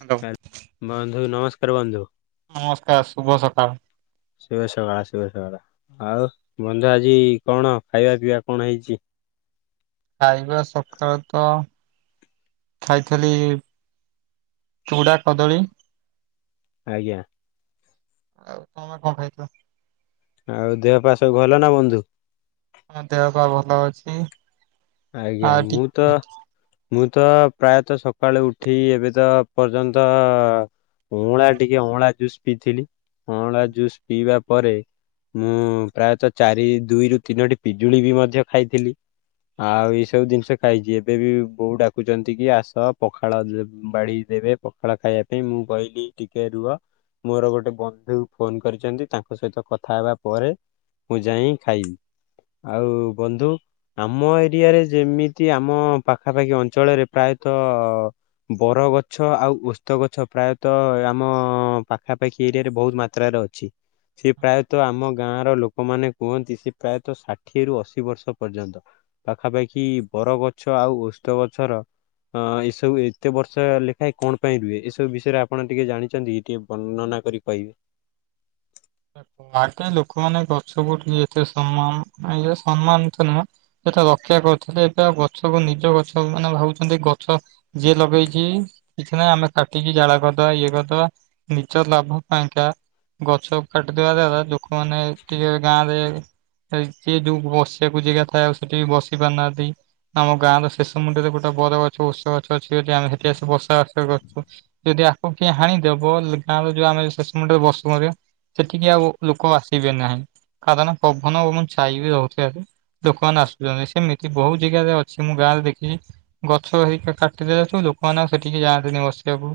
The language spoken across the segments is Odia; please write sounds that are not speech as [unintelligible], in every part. ହ୍ୟାଲୋ। ବନ୍ଧୁ ନମସ୍କାର ବନ୍ଧୁ। ନମସ୍କାର ଶୁଭ ସକାଳ। ଶୁଭ ସକାଳ ଶୁଭ ସକାଳ ଆଉ ବନ୍ଧୁ ଆଜି କଣ ଖାଇବା ପିଇବା କଣ ହେଇଛି? [inaudible] ଖାଇବା ସକାଳ ତ ଖାଇଥିଲି ଚୁଡ଼ା କଦଳୀ। ଆଜ୍ଞା। ଆଉ ତମେ କଣ ଖାଇଥିଲ? ଆଉ ଦେହ ପା ସବୁ ଭଲ ନା ବନ୍ଧୁ? ହଁ ଦେହ ପାହ ଭଲ ଅଛି। ଆଜ୍ଞା ଆଉ ମୁଁ ତ ଟିକେ ମୁଁ ତ ପ୍ରାୟତଃ ସକାଳୁ ଉଠି ଏବେ ତ ପର୍ଯ୍ୟନ୍ତ ଅଁଳା ଟିକେ ଅଁଳା ଜୁସ୍ ପିଇଥିଲି ଅଁଳା ଜୁସ୍ ପିଇବା ପରେ ମୁଁ ପ୍ରାୟତଃ ଚାରି ଦୁଇରୁ ତିନୋଟି ପିଜୁଳି ବି ମଧ୍ୟ ଖାଇଥିଲି। ଆଉ ଏଇ ସବୁ ଜିନିଷ ଖାଇଛି ଏବେ ବି ବୋଉ ଡାକୁଛନ୍ତି କି ଆସ ପଖାଳ ବାଢି ଦେବେ ପଖାଳ ଖାଇବା ପାଇଁ ମୁଁ କହିଲି ଟିକେ ରୁହ ମୋର ଗୋଟେ ବନ୍ଧୁ ଫୋନ କରିଛନ୍ତି ତାଙ୍କ ସହିତ କଥା ହେବା ପରେ ମୁଁ ଯାଇ ଖାଇବି ଆଉ ବନ୍ଧୁ ଆମ ଏ ଏରିଆରେ ଯେମିତି ଆମ ପାଖାପାଖି ଅଞ୍ଚଳରେ ପ୍ରାୟତଃ ବର ଗଛ ଆଉ ଓସ୍ତ ଗଛ ପ୍ରାୟତଃ ଆମ ପାଖାପାଖି ଏରିଆରେ ବହୁତ ମାତ୍ରାରେ ଅଛି। ସେ ପ୍ରାୟତଃ ଆମ ଗାଁ ର ଲୋକମାନେ କୁହନ୍ତି ସେ ପ୍ରାୟତଃ ଷାଠିଏରୁ ଅଶୀ ବର୍ଷ ପର୍ଯ୍ୟନ୍ତ। ପାଖାପାଖି ବର ଗଛ ଆଉ ଓସ୍ତ ଗଛର ଅ ଏସବୁ ଏତେ ବର୍ଷ ଲେଖାଏଁ କଣ ପାଇଁ ରୁହେ ଏସବୁ ବିଷୟରେ ଆପଣ ଟିକେ ଜାଣିଛନ୍ତି ଟିକେ ବର୍ଣ୍ଣନା କରି କହିବେ। ଆଗେ ଲୋକମାନେ ଗଛକୁ ଏତେ ସମ୍ମାନ ଇ ସମ୍ମାନ ତ ନୁହଁ ରକ୍ଷା କରିଥିଲେ ଏଟା ଗଛକୁ ନିଜ ଗଛ ମାନେ ଭାବଛନ୍ତି ଗଛ ଯିଏ ଲଗେଇଛି କିଛି ନାହିଁ ଆମେ କାଟିକି ଜାଳ କରିଦବା ଇଏ କରିଦବା ନିଜ ଲାଭ ପାଇଁ କା ଗଛ କାଟିଦବା ଲୋକମାନେ ଟିକେ ଗାଁରେ ସେ ଏ ଯୋଉ ବସିବାକୁ ଜାଗା ଥାଏ ଆଉ ସେଠି ବି ବସି ପାରୁନାହାନ୍ତି। ଆମ ଗାଁ ର ଶେଷରେ ମନ୍ଦିରେ ଗୋଟେ ବର ଗଛ ଓସ୍ତ ଗଛ ଅଛି ହେଠୀ ଆମେ ସେଠି ସବୁ ବାସ ଉଠା କରୁ ଯଦି ଆକୁ କି ହାଣିଦବ ଗାଁ ର ଯୋଉ ଆମେ ଶେଷ ମୁଣ୍ଡ ରେ ବସୁ ସେଠିକି ଆଉ ଲୋକ ଆସିବେ ନାହିଁ କାରଣ ପବନ ହବନି ଛାଇ ବି [unintelligible] ଲୋକମାନେ ଆସୁଛନ୍ତି ସେମିତି ବହୁତ ଜାଗାରେ ଅଛି ମୁଁ ଗାଁରେ ଦେଖିକି ଗଛ କାଟିଦେଲା ଆଉ ଲୋକାମାନେ ସେଠିକି ଯାଆନ୍ତେନି ବସିବାକୁ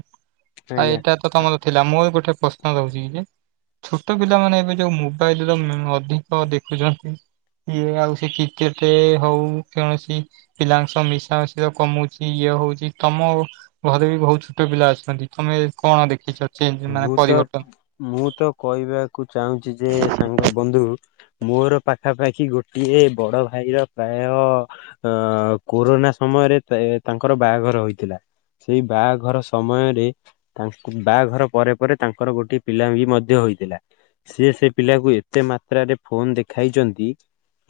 ଆଉ ଆଜ୍ଞା। ଏଇଟା ତ ତମର ଥିଲା ମୁଁ ବି ଗୋଟେ ପ୍ରଶ୍ନ ରହୁଛି କି ଯେ ଛୋଟ ପିଲାମାନେ ଏବେ ଯୋଉ ମୋବାଇଲ ର ଅଧିକ ଦେଖୁଛନ୍ତି। ଇଏ ଆଉ ସେ କ୍ରିକେଟ ରେ ହଉ କୌଣସି ପିଲାଙ୍କ ସହ ମିଶାମିଶି କମୁଛି ଇଏ ହଉଛି ତମ ଘରେ ବି ବହୁତ ଛୋଟ ପିଲା ଅଛନ୍ତି ତମେ କଣ ଦେଖିଛ? ଚେଞ୍ଜ ମାନେ ମୁଁ ତ ପରିବର୍ତ୍ତନ? ମୁଁ ତ କହିବାକୁ ଚାହୁଁଛି ଯେ ସାଙ୍ଗ ବନ୍ଧୁ ମୋର ପାଖାପାଖି ଗୋଟିଏ ବଡ ଭାଇର ପ୍ରାୟ ଅ କୋରୋନା ସମୟ ସମୟରେ ତାଙ୍କର ବାହାଘର ହୋଇଥିଲା ସେଇ ବାହାଘର ସମୟରେ ତାଙ୍କୁ ବାହାଘର ପରେ ପରେ ତାଙ୍କର ଗୋଟଏ ପିଲା ବି ମଧ୍ୟ ହୋଇଥିଲା। ସେ ସେ ପିଲାକୁ ଏତେ ମାତ୍ରାରେ ଫୋନ ଦେଖାଇଛନ୍ତି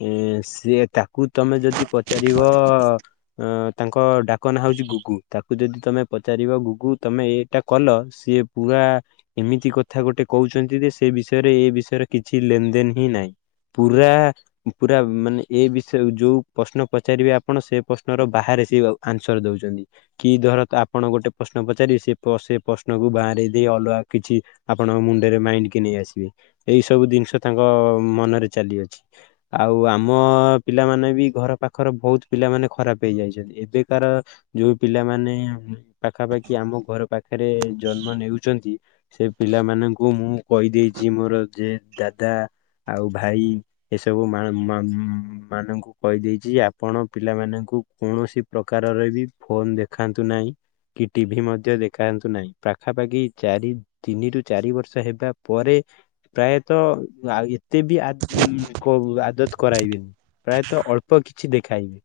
ଏ ସେ ତାକୁ ତମେ ଯଦି ପଚାରିବ ଅ ତାଙ୍କ ଡାକ ନା ହଉଛି ଗୁଗୁ ତାକୁ ଯଦି ତମେ ପଚାରିବ ଗୁଗୁ ତମେ ଏଇଟା କଲ ସିଏ ପୁରା ଏମିତି କଥା ଗୋଟେ କହୁଛନ୍ତି ଯେ ସେ ବିଷୟରେ ଏ ବିଷୟରେ କିଛି ଲେନ ଦେନ ହିଁ ନାହିଁ। ପୁରା ପୁରା ମାନେ ଏ ବିଷୟ ଯୋଉ ପ୍ରଶ୍ନ ପଚାରିବେ ଆପଣ ସେ ପ୍ରଶ୍ନର ବାହାରେ ଆନ୍ସର ଦଉଛନ୍ତି କି ଧର ଆପଣ ଗୋଟେ ପ୍ରଶ୍ନ ପଚାରିବେ ସେ ସେ ପ୍ରଶ୍ନକୁ ବାହାରେ ଦେଇ ଅଲଗା କିଛି ଆପଣଙ୍କ ମୁଣ୍ଡରେ ମାଇଣ୍ଡ କି ନେଇ ଆସିବେ ଏଇ ସବୁ ଜିନିଷ ତାଙ୍କ ମନରେ ଚାଲିଅଛି ଆଉ ଆମ ପିଲାମାନେ ବି ଘର ପାଖର ବହୁତ ପିଲାମାନେ ଖରାପ ହେଇଯାଇଛନ୍ତି। ଏ ଯୋଉ ତାର ଯୋଉ ପିଲାମାନେ ପାଖାପାଖି ଆମ ଘର ପାଖରେ ଜନ୍ମ ନେଉ ସେ ପିଲାମାନଙ୍କୁ ମୁଁ କହିଦେଇଛି ମୋର ଯେ ଦାଦା ଆଉ ଭାଇ ଏସବୁ ମାନଙ୍କୁ କହିଦେଇଛି ଆପଣ ପିଲାମାନଙ୍କୁ କୌଣସି ପ୍ରକାରର ବି ଫୋନ ଦେଖାନ୍ତୁ ନାହିଁ କି ଟିଭି ମଧ୍ୟ ଦେଖାନ୍ତୁ ନାହିଁ ପାଖାପାଖି ଚାରି ତିନିରୁ ଚାରି ବର୍ଷ ହେବା ପରେ ପ୍ରାୟତଃ ଆ ଏତେ ତେବେ ବି ଆଦତ କରାଇବେନି ପ୍ରାୟତଃ ଅଳ୍ପ କିଛି ଦେଖାଇବେ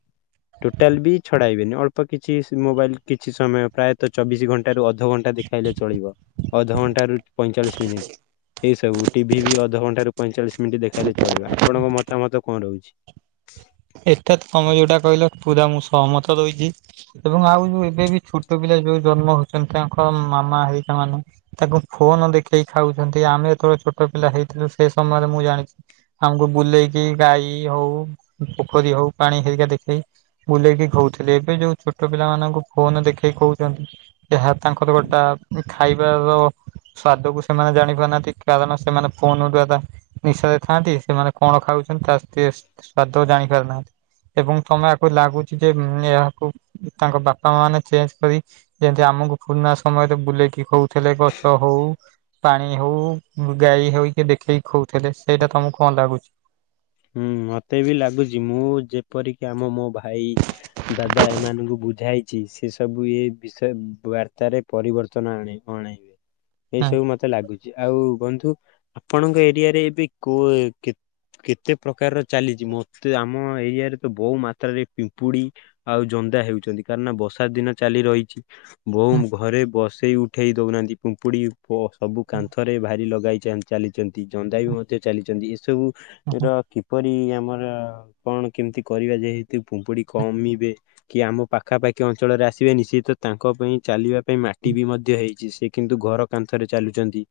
ଟୋଟାଲ ବି ଛଡାଇବେନି ଅଳ୍ପ କିଛି ମୋବାଇଲ କିଛି ସମୟ ପ୍ରାୟତଃ ଚବିଶ ଘଣ୍ଟା ରୁ ଅଧଘଣ୍ଟା ଦେଖାଇଲେ ଚଳିବ ଅଧଘଣ୍ଟା ରୁ ପଇଁଚାଳିଶ ମିନିଟ। ଏଇ ସବୁ ଟିଭି ବି ଅଧଘଣ୍ଟା ରୁ ପଇଁଚାଳିଶ ମିନିଟ୍ ଦେଖାଇଲେ ଚଳିବ ଆପଣଙ୍କ ମତାମତ କଣ ରହୁଛି ହ [inaudible] ହାଟାଥ ତମେ ଯୋଉଟା କହିଲ ପୁରା ମୁଁ ସହମତ ଦଉଛି ଏବଂ ଆଉ ଯୋଉ ଏବେ ବି ଛୋଟ ପିଲା ଯୋଉ ଜନ୍ମ ହଉଛନ୍ତି ତାଙ୍କ ମାମା ହେଇ ମାନେ ତାଙ୍କୁ ଫୋନ ଦେଖେଇ ଖାଉଛନ୍ତି ଆମେ ଯେତେବେଳେ ଛୋଟ ପିଲା ହେଇଥିଲୁ ସେ ସମୟରେ ମୁଁ ଜାଣିଛି ଆମକୁ ବୁଲେଇକି ଗାଈ ହଉ ପୋଖରୀ ହଉ ପାଣି ହେରିକା ଦେଖେଇ ବୁଲେଇକି ଖଉଥିଲେ ଏବେ ଯୋଉ ଛୋଟ ପିଲାମାନାନଙ୍କୁ ଫୋନ ଦେଖେଇ କହୁଛନ୍ତି ଏହା ତାଙ୍କର ଗୋଟା ଖାଇବାର ସ୍ଵାଦ କୁ ସେମାନେ ଜାଣି ପାରୁନାହାନ୍ତି କାରଣ ସେମାନେ ଫୋନ ଦ୍ଵାରା ନିଶାରେ ଥାଆନ୍ତି ସେମାନେ କଣ ଖାଉ ତା ଟେଷ୍ଟ୍ ସ୍ଵାଦ ଜାଣି ପାରୁନାହାନ୍ତି। ଏବଂ ତମେ ଆକୁ ଲାଗୁଛି ଯେ ଏହାକୁ ତାଙ୍କ ବାପା ମା ମାନେ ଚେଞ୍ଜ୍ କରି ଯେମତି ଆ ଆମକୁ ପୁରୁଣା ସମୟରେ ବୁଲେଇକି ହଉଥିଲେ ଗଛ ହଉ ପାଣି ହଉ, ଗାଈ ହଇକି ଦେଖେଇକି ଖଉଥିଲେ ସେଇଟା ତମକୁ କଣ ଲାଗୁଛି। ହୁଁ ମତେ ବି ଲାଗୁଛି ମୁଁ ଯେପରିକି ଆମ ମୋ ଭାଇ ଦାଦା ଏମାନଙ୍କୁ ବୁଝାଇଛି ସେ ସବୁ ଏ ବିଷୟ ବାର୍ତ୍ତାରେ ପରିବର୍ତ୍ତନ ଆଣେ ଅଣେ। ହୁଁ ଏଇସବୁ ମତେ ଲାଗୁଛି ଆଉ ବନ୍ଧୁ ଆପଣଙ୍କ ଏରିଆରେ ଏବେ କୋ-କେ-କେ ଏତେ କେତେ ପ୍ରକାରର ଚାଲିଛି ମତେ ଆମ ଏରିଆରେ ତ ବହୁ ମାତ୍ରାରେ ପିମ୍ପୁଡି ଆଉ ଜନ୍ଦା ହେଉ ଛନ୍ତି କାରଣ ବର୍ଷା ଦିନ ଚାଲି ରହିଛି ବୋଉ ହୁଁ ଘରେ ବସେଇ ଉ ଉଠେଇ ଦେଉନାହାନ୍ତି ପୁମ୍ପୁଡ଼ି ଓ ସବୁ କାନ୍ଥରେ ଭାରି ଲଗାଇ ଚା-ଚାଲିଛନ୍ତି ଜନ୍ଦା ବି ମଧ୍ୟ ଚାଲିଛନ୍ତି ଏସବୁ ହୁଁ ର କିପରି ଆମର [unintelligible] କଣ କେମିତି କରିବା ଯେହେତୁ ପୁମ୍ପୁଡି କମିବେ କି ଆମ ପାଖାପାଖି ଅଞ୍ଚଳରେ ଆସି [unintelligible] ନିଶ୍ଚିତ ତାଙ୍କ ପାଇଁ ଚାଲିବା ପାଇଁ ମାଟି ହୁଁ ବି ମଧ୍ୟ ହେଇଛି ସେ କିନ୍ତୁ ଘର କାନ୍ଥରେ ଚାଲୁଛନ୍ତି।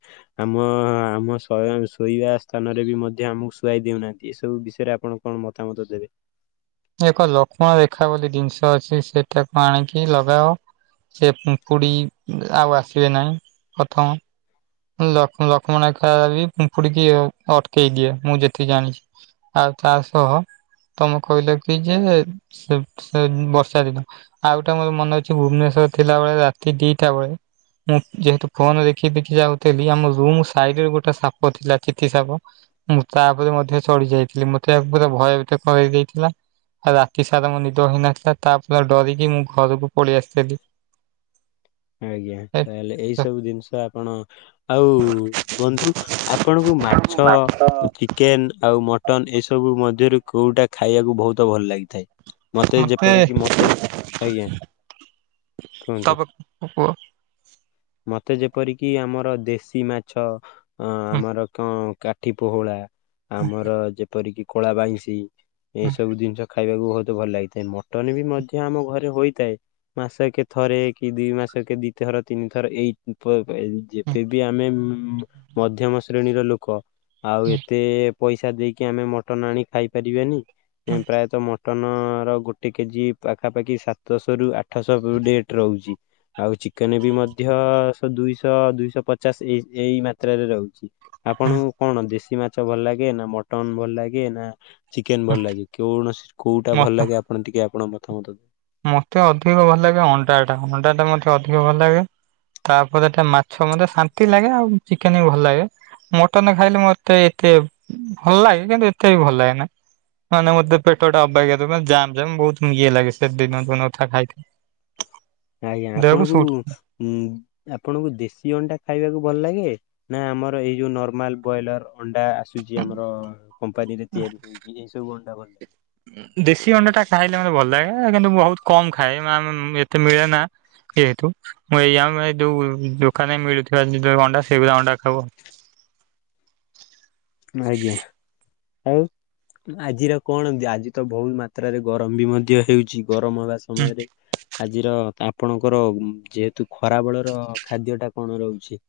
ଆମ ଆମ ଶୋଇବା ଶୋଇବା ସ୍ଥାନରେ ବି ମଧ୍ୟ ଆମ ସୁଆଇ ଦେଉନାହାନ୍ତି ଏସବୁ ବିଷୟରେ ଆପଣ କଣ ମତାମତ ଦେବେ? ଏକ ଲକ୍ଷ୍ମଣ ରେଖା ବୋଲି ଜିନିଷ ଅଛି ସେଟାକୁ ଆଣିକି ଲଗାଅ। ସେ ପିମ୍ପୁଡ଼ି ଆଉ ଆସିବେ ନାହିଁ ପ୍ରଥମ ଲକ୍ଷ ଲକ୍ଷ୍ମଣ ରେଖା ବି ପିମ୍ପୁଡିକି ଅଟକେଇ ଦିଏ ମୁଁ ଯେତିକି ଜାଣିଛି। ଆଉ ତା ସହ ତମେ କହିଲ କି ଯେ ସେ ସେ ବର୍ଷା ଦିନ ଆଉ ଟା ମୋର ମନେ ଅଛି ଭୁବନେଶ ଥିଲାବେଳେ ରାତି ଦିଟା ବେଳେ ମୁଁ ଯେହେତୁ ଫୋନ ଦେଖି ଦେଖି ଯାଉ [inaudible] ଆମ ରୁମ ସାଇଡରେ ଗୋଟେ ସାପ ଥିଲା ଚିଠି ସାପ ମୁଁ ତାଉପରେ ମଧ୍ୟ ଚଢ଼ି ଯାଇଥିଲି ମତେ ଦେହ ପୁରା ଭୟଭୀତ କରେଇ ଦେଇଥିଲା। ଆଉ ରାତି ସାରା ମୋ ନିଦ ହେଇନଥିଲା ତାପରେ ଡରିକି ମୁଁ ଘରକୁ ପଳେଇ ଆସିଥିଲି। ଆଜ୍ଞା ତାହେଲେ ଏଇ ସବୁ ଜିନିଷ ଆପଣ ଆଉ ବନ୍ଧୁ ଆପଣଙ୍କୁ ମାଛ, ଚିକେନ ଆଉ ମଟନ୍ ଏସବୁ ମଧ୍ୟରୁ କୋଉଟା ଖାଇବାକୁ ବହୁତ ଭଲ ଲାଗେ? ମତେ ଯେପରିକି ମତେ ଆଜ୍ଞା। କୁହନ୍ତୁ। [unintelligible] ମତେ ଯେପରିକି ଆମର ଦେଶୀ ମାଛ ଅ ଆମର କଣ କାଠି ପୋହଳା ଆମର ଯେପରିକି କଳା ବାଇଶି ଏଇ ସବୁ ଜିନିଷ ଖା ଖାଇବାକୁ ବହୁତ ଭଲ ଲାଗିଥାଏ ମଟନ ବି ମଧ୍ୟ ଆମ ଘରେ ହୋଇଥାଏ। ମାସେ କେ ଥରେ କି ଦି ମାସ କେ ଦି ଥର ତିନ ଥର ଏଇ ଯେବେ ବି ଆମେ ମଧ୍ୟମ ଶ୍ରେଣୀର ଲୋକ ଆଉ ଏତେ ପଇସା ଦେଇକି ଆମେ ମଟନ ଆଣି ଖାଇପାରିବାନି ପ୍ରାୟତଃ ମ ମଟନ ର ଗୋଟେ କେଜି ପାଖାପାଖି ସାତଶହ ରୁ ଆଠଶହ ରେଟ ରହୁଛି। ଆଉ ଚିକେନ ବି ମ ମଧ୍ୟ ସେ ଦୁଇଶହ ଦୁଇଶହ ପଚାଶ ଏ ଏଇ ମାତ୍ରାରେ ରହୁଛି ଆପଣଙ୍କୁ କଣ ଦେଶୀ [unintelligible] ମାଛ ଭଲ ଲାଗେ ନା ମଟନ ଭଲ ଲାଗେ ନା ଚିକେନ ଭଲ ଲାଗେ କୌଣସି କୋଉଟା ଭଲ ମତେ ଲାଗେ ଆପଣ ଟିକେ ଆପଣ ମତାମତ? ମତେ ଅଧିକ ଭଲ ଲାଗେ ଅଣ୍ଡା ଟା ଅଣ୍ଡା ଟା ମତେ ଅଧିକ ଭଲ ଲାଗେ। ତାପରେଟା ମାଛ ମତେ ଶାନ୍ତି ଲାଗେ ଆଉ ଚିକେନ ବି ଭଲ ଲାଗେ। ମଟନ ଖାଇଲେ ମତେ ଏତେ ଭଲ ଲାଗେ କିନ୍ତୁ ଏତେ ବି ଭଲ ଲାଗେ ନା। ମାନେ ମତେ ପେଟ ଟା ଅବାଗ୍ୟା [inaudible] ଜାମ୍ ଜାମ୍ ବହୁତ ଇଏ ଲାଗେ ସେଦିନ [unintelligible] ଖାଇକି। [inaudible] ଆଜ୍ଞା ଆପଣଙ୍କୁ ଉ ଆପଣଙ୍କୁ ଦେଶୀ ଅଣ୍ଡା ଖାଇବାକୁ ଭଲ ଲାଗେ? ନା ଆମର ଏଇ ଯୋଉ ନର୍ମାଲ ବଇଲର? ଅଣ୍ଡା ଆସୁଛି ଆମର କମ୍ପାନୀରେ ତିଆରି ହୋଇକି ଏସବୁ ଅଣ୍ଡା କରି ଦେଶୀ ଅଣ୍ଡା ଟା ଖାଇଲେ ମତେ ଭଲ ଲାଗେ କିନ୍ତୁ ବହୁତ କମ ଖାଏ ଏତେ ମିଳେ ନା। ଯେହେତୁ ମୁଁ ଏଇଆ ଯୋଉ ଦୋକାନରେ ମିଳୁଥିବା ଅଣ୍ଡା ସେଇ ଅଣ୍ଡା ଖାଉ। ଆଜ୍ଞା। ଆଉ ଆଜିର କଣ ଏ ଆଜି ତ ବହୁତ ମାତ୍ରାରେ ଗରମ ବି ମଧ୍ୟ ହେଉଛି। ଗରମ ହେବା ହୁଁ ସମୟରେ ଆଜିର ଆପଣଙ୍କର ଯେହେତୁ ଖରା ବେଳର ଖାଦ୍ୟ ଟା କଣ ରହୁଛି?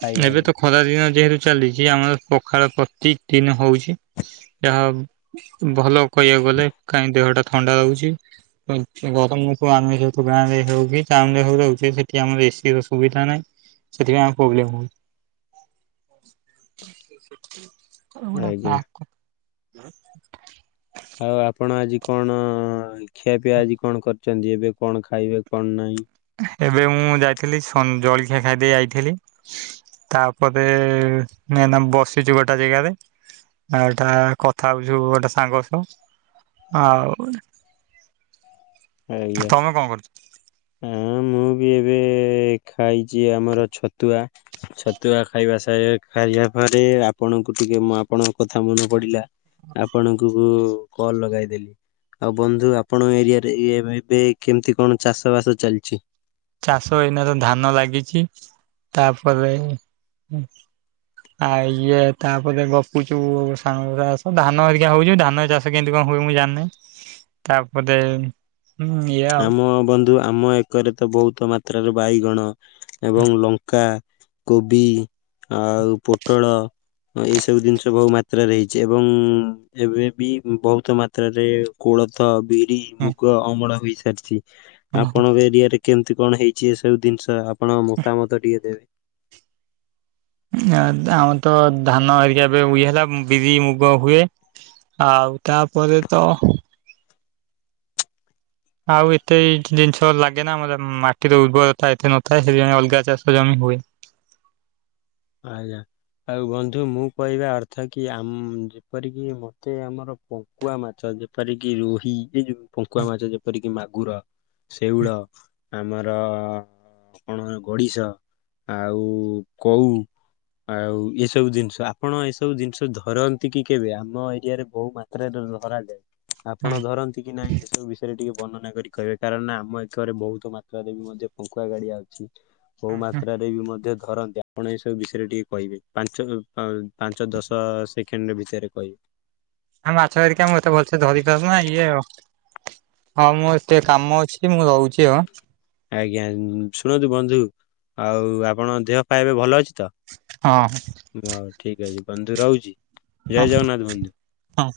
ଖାଇବା ଏବେ ତ ଲାଗି। ଖରା ଦିନ ଯେହେତୁ ଚାଲିଛି ଆମର ପଖାଳ ପ୍ରତି ଦିନ ହଉଛି ଯାହା ଭଲ କହିବାକୁ କାଇଁ ଦେହଟା ଥଣ୍ଡା ରହୁଛି ଗରମକୁ ଆମେତୁ ଗାଁରେ ହଉଛି ଟାଉନ ରହୁଛେ ସେଠି ଆମର ଏସିର ସୁବିଧା ନାହିଁ ସେଥିପାଇଁ ଆମର ପ୍ରୋବେଲମ ହଉଚି। [unintelligible] ଆଜ୍ଞା ହଁ। ଆଉ ଆପଣ ଆଜି କଣ ଖିଆପିଆ ଆଜି କଣ କରିଚନ୍ତି? ଏବେ କଣ ଖାଇବେ କଣ ନାଇଁ? ଏବେ ମୁଁ ଯାଇଥିଲି ସନ୍ ଜଳଖିଆ ଖାଇ ଦେଇ ଆଇଥିଲି। ତାପରେ ମୁଁ ଏଇନା ବସିଚି ଗୋଟା ଜାଗାରେ। ଆ, ଏଟା କଥା ହଉଛୁ ଗୋଟେ ସାଙ୍ଗ ସହ। ଆଉ ଆଜ୍ଞା, ତମେ କଣ କରୁଛ? ହଁ ମୁଁ ବି ଏବେ ଖାଇଚି ଆମର ଛତୁଆ। ଛତୁଆ ଖାଇବା ସ ଖାଇବା ପରେ ଆ ଆପଣଙ୍କୁ ଟିକେ ମୋ ଆପଣଙ୍କ କଥା ମନେ ପଡିଲା। ଆପଣଙ୍କୁ କୁ କଲ୍ ଲଗାଇଦଲି। ଆଉ ବନ୍ଧୁ ଆପଣଙ୍କ ଏରିଆ ରେ- ଇଏ ଏମିତି କେମିତି କଣ ଚାଷ ବାସ ଚାଲିଛି? ଚାଷ ଏଇନା ତ ଧାନ ଲାଗିଛି। ତାପରେ ଉଁ, ଆଉ ଇଏ ତାପରେ ଗପୁଚୁ ସାଙ୍ଗ ସାଣ। ଧାନ ହେରେକା ହଉଚୁ। ଧାନ ଚାଷ କେମିତି କଣ ହୁଏ ମୁଁ ଜାଣିନାହିଁ। ତାପରେ ହୁଁ ଇଏ ଆଉ ଆମ ବନ୍ଧୁ ଆମ ଏକରେ ତ ବହୁତ ମାତ୍ରାରେ ବାଇଗଣ ଏବଂ ଲଙ୍କା କୋବି ଆଉ ପୋଟଳ ଓ ଏଇ ସବୁ ଜିନିଷ ବହୁ ମାତ୍ରାରେ ହେଇଚି। ଏବଂ ଏବେ ବି ବହୁତ ମାତ୍ରାରେ କ ଳଥ, ବିରି, ହୁଁ ମୁଗ ଅମଳ ହେଇ ସାରିଚି। ହୁଁ ଆପଣଙ୍କ ଏରିଆରେ କେମତି କଣ ହେଇଛି ଏ ସବୁ ଦିନିଷ? ଆପଣ ମତାମତ ଟିକେ ଦେବେ। ଅ, ଆମର ତ ଧାନ ଏରିକା ଏବେ ଉଇ ହେଲା। ଉଁ ବିରି ମୁଗ ହୁଏ। ଆଉ ତାପରେ ତ ଆଉ ଏତେ ଜିନିଷ ଲାଗେନା। ଆମର ମାଟିର ଉର୍ବରତା ଏତେ ନଥାଏ । ସେଥିପାଇଁ ଅଲଗା ଚାଷ ଜମି ହୁଏ। ଆଜ୍ଞା। ଆଉ ବନ୍ଧୁ ମୁଁ କହିବା ଅର୍ଥ କି ଆମ୍ ଯେପରିକି ମୋତେ ଆମର ପଙ୍କୁଆ ମାଛ ଯେପରି କିି ରୋହି, ଏଇ ଯୋଉ ହୁଁ ପଙ୍କୁଆ ମାଛ ଯେପରିକି ମାଗୁର, ଶେଉଳ ଆମର କଣ ଗଡିଶ ଆଉ କଉ ଆଉ ଏସବୁ ଜିନିଷ ଆପଣ ଏ ସବୁ ଜିନିଷ ଧରନ୍ତି କି କେବେ? ଆମ ଏରିଆରେ ବହୁ ମାତ୍ରାରେ ଧରାଯାଏ। ଆପଣ ଧରନ୍ତି କି ନାଇଁ ଏସବୁ ବିଷୟରେ ଟିକେ ବର୍ଣନା କରି କହିବେ। କାରଣ ନା ଆମ ଏକରେ ବହୁତ ମାତ୍ରାରେ ବି ମଧ୍ୟ ପଙ୍କୁୁଆ ଗାଡିଆ ଅଛି। ବୋହୁ ମାତ୍ରାରେ ବି ମଧ୍ୟ ଧରନ୍ତି। ଆପଣ ଏ ସ ବୁ ବିଷୟରେ ଟିକେ କହିବେ। ପାଞ୍ଚ ଅ, ପାଞ୍ଚ ଦଶ ସେକେଣ୍ଡ ଭିତରେ କହିବେ। ଆ, ମାଛ ଧରିକି ଆ ମୁଁ ଏତେ ଭଲସେ ଧରି ପାରୁନା। ଇଏ ହଁ ମୁଁ ସେ କାମ ଅଛି ମୁଁ ରହୁଚି ଆଉ। ଆଜ୍ଞା ଶୁଣନ୍ତୁ ବନ୍ଧୁ ଆଉ ଆପଣ ଦେହ ପା ଏବେ ଭଲ ଅଛି ତ? ହଁ ହଁ ଠିକ ଅଛି ବନ୍ଧୁ ରହୁଚି। ହଁ ଜୟ ଜଗନ୍ନାଥ ବନ୍ଧୁ। [inaudible] ହଁ।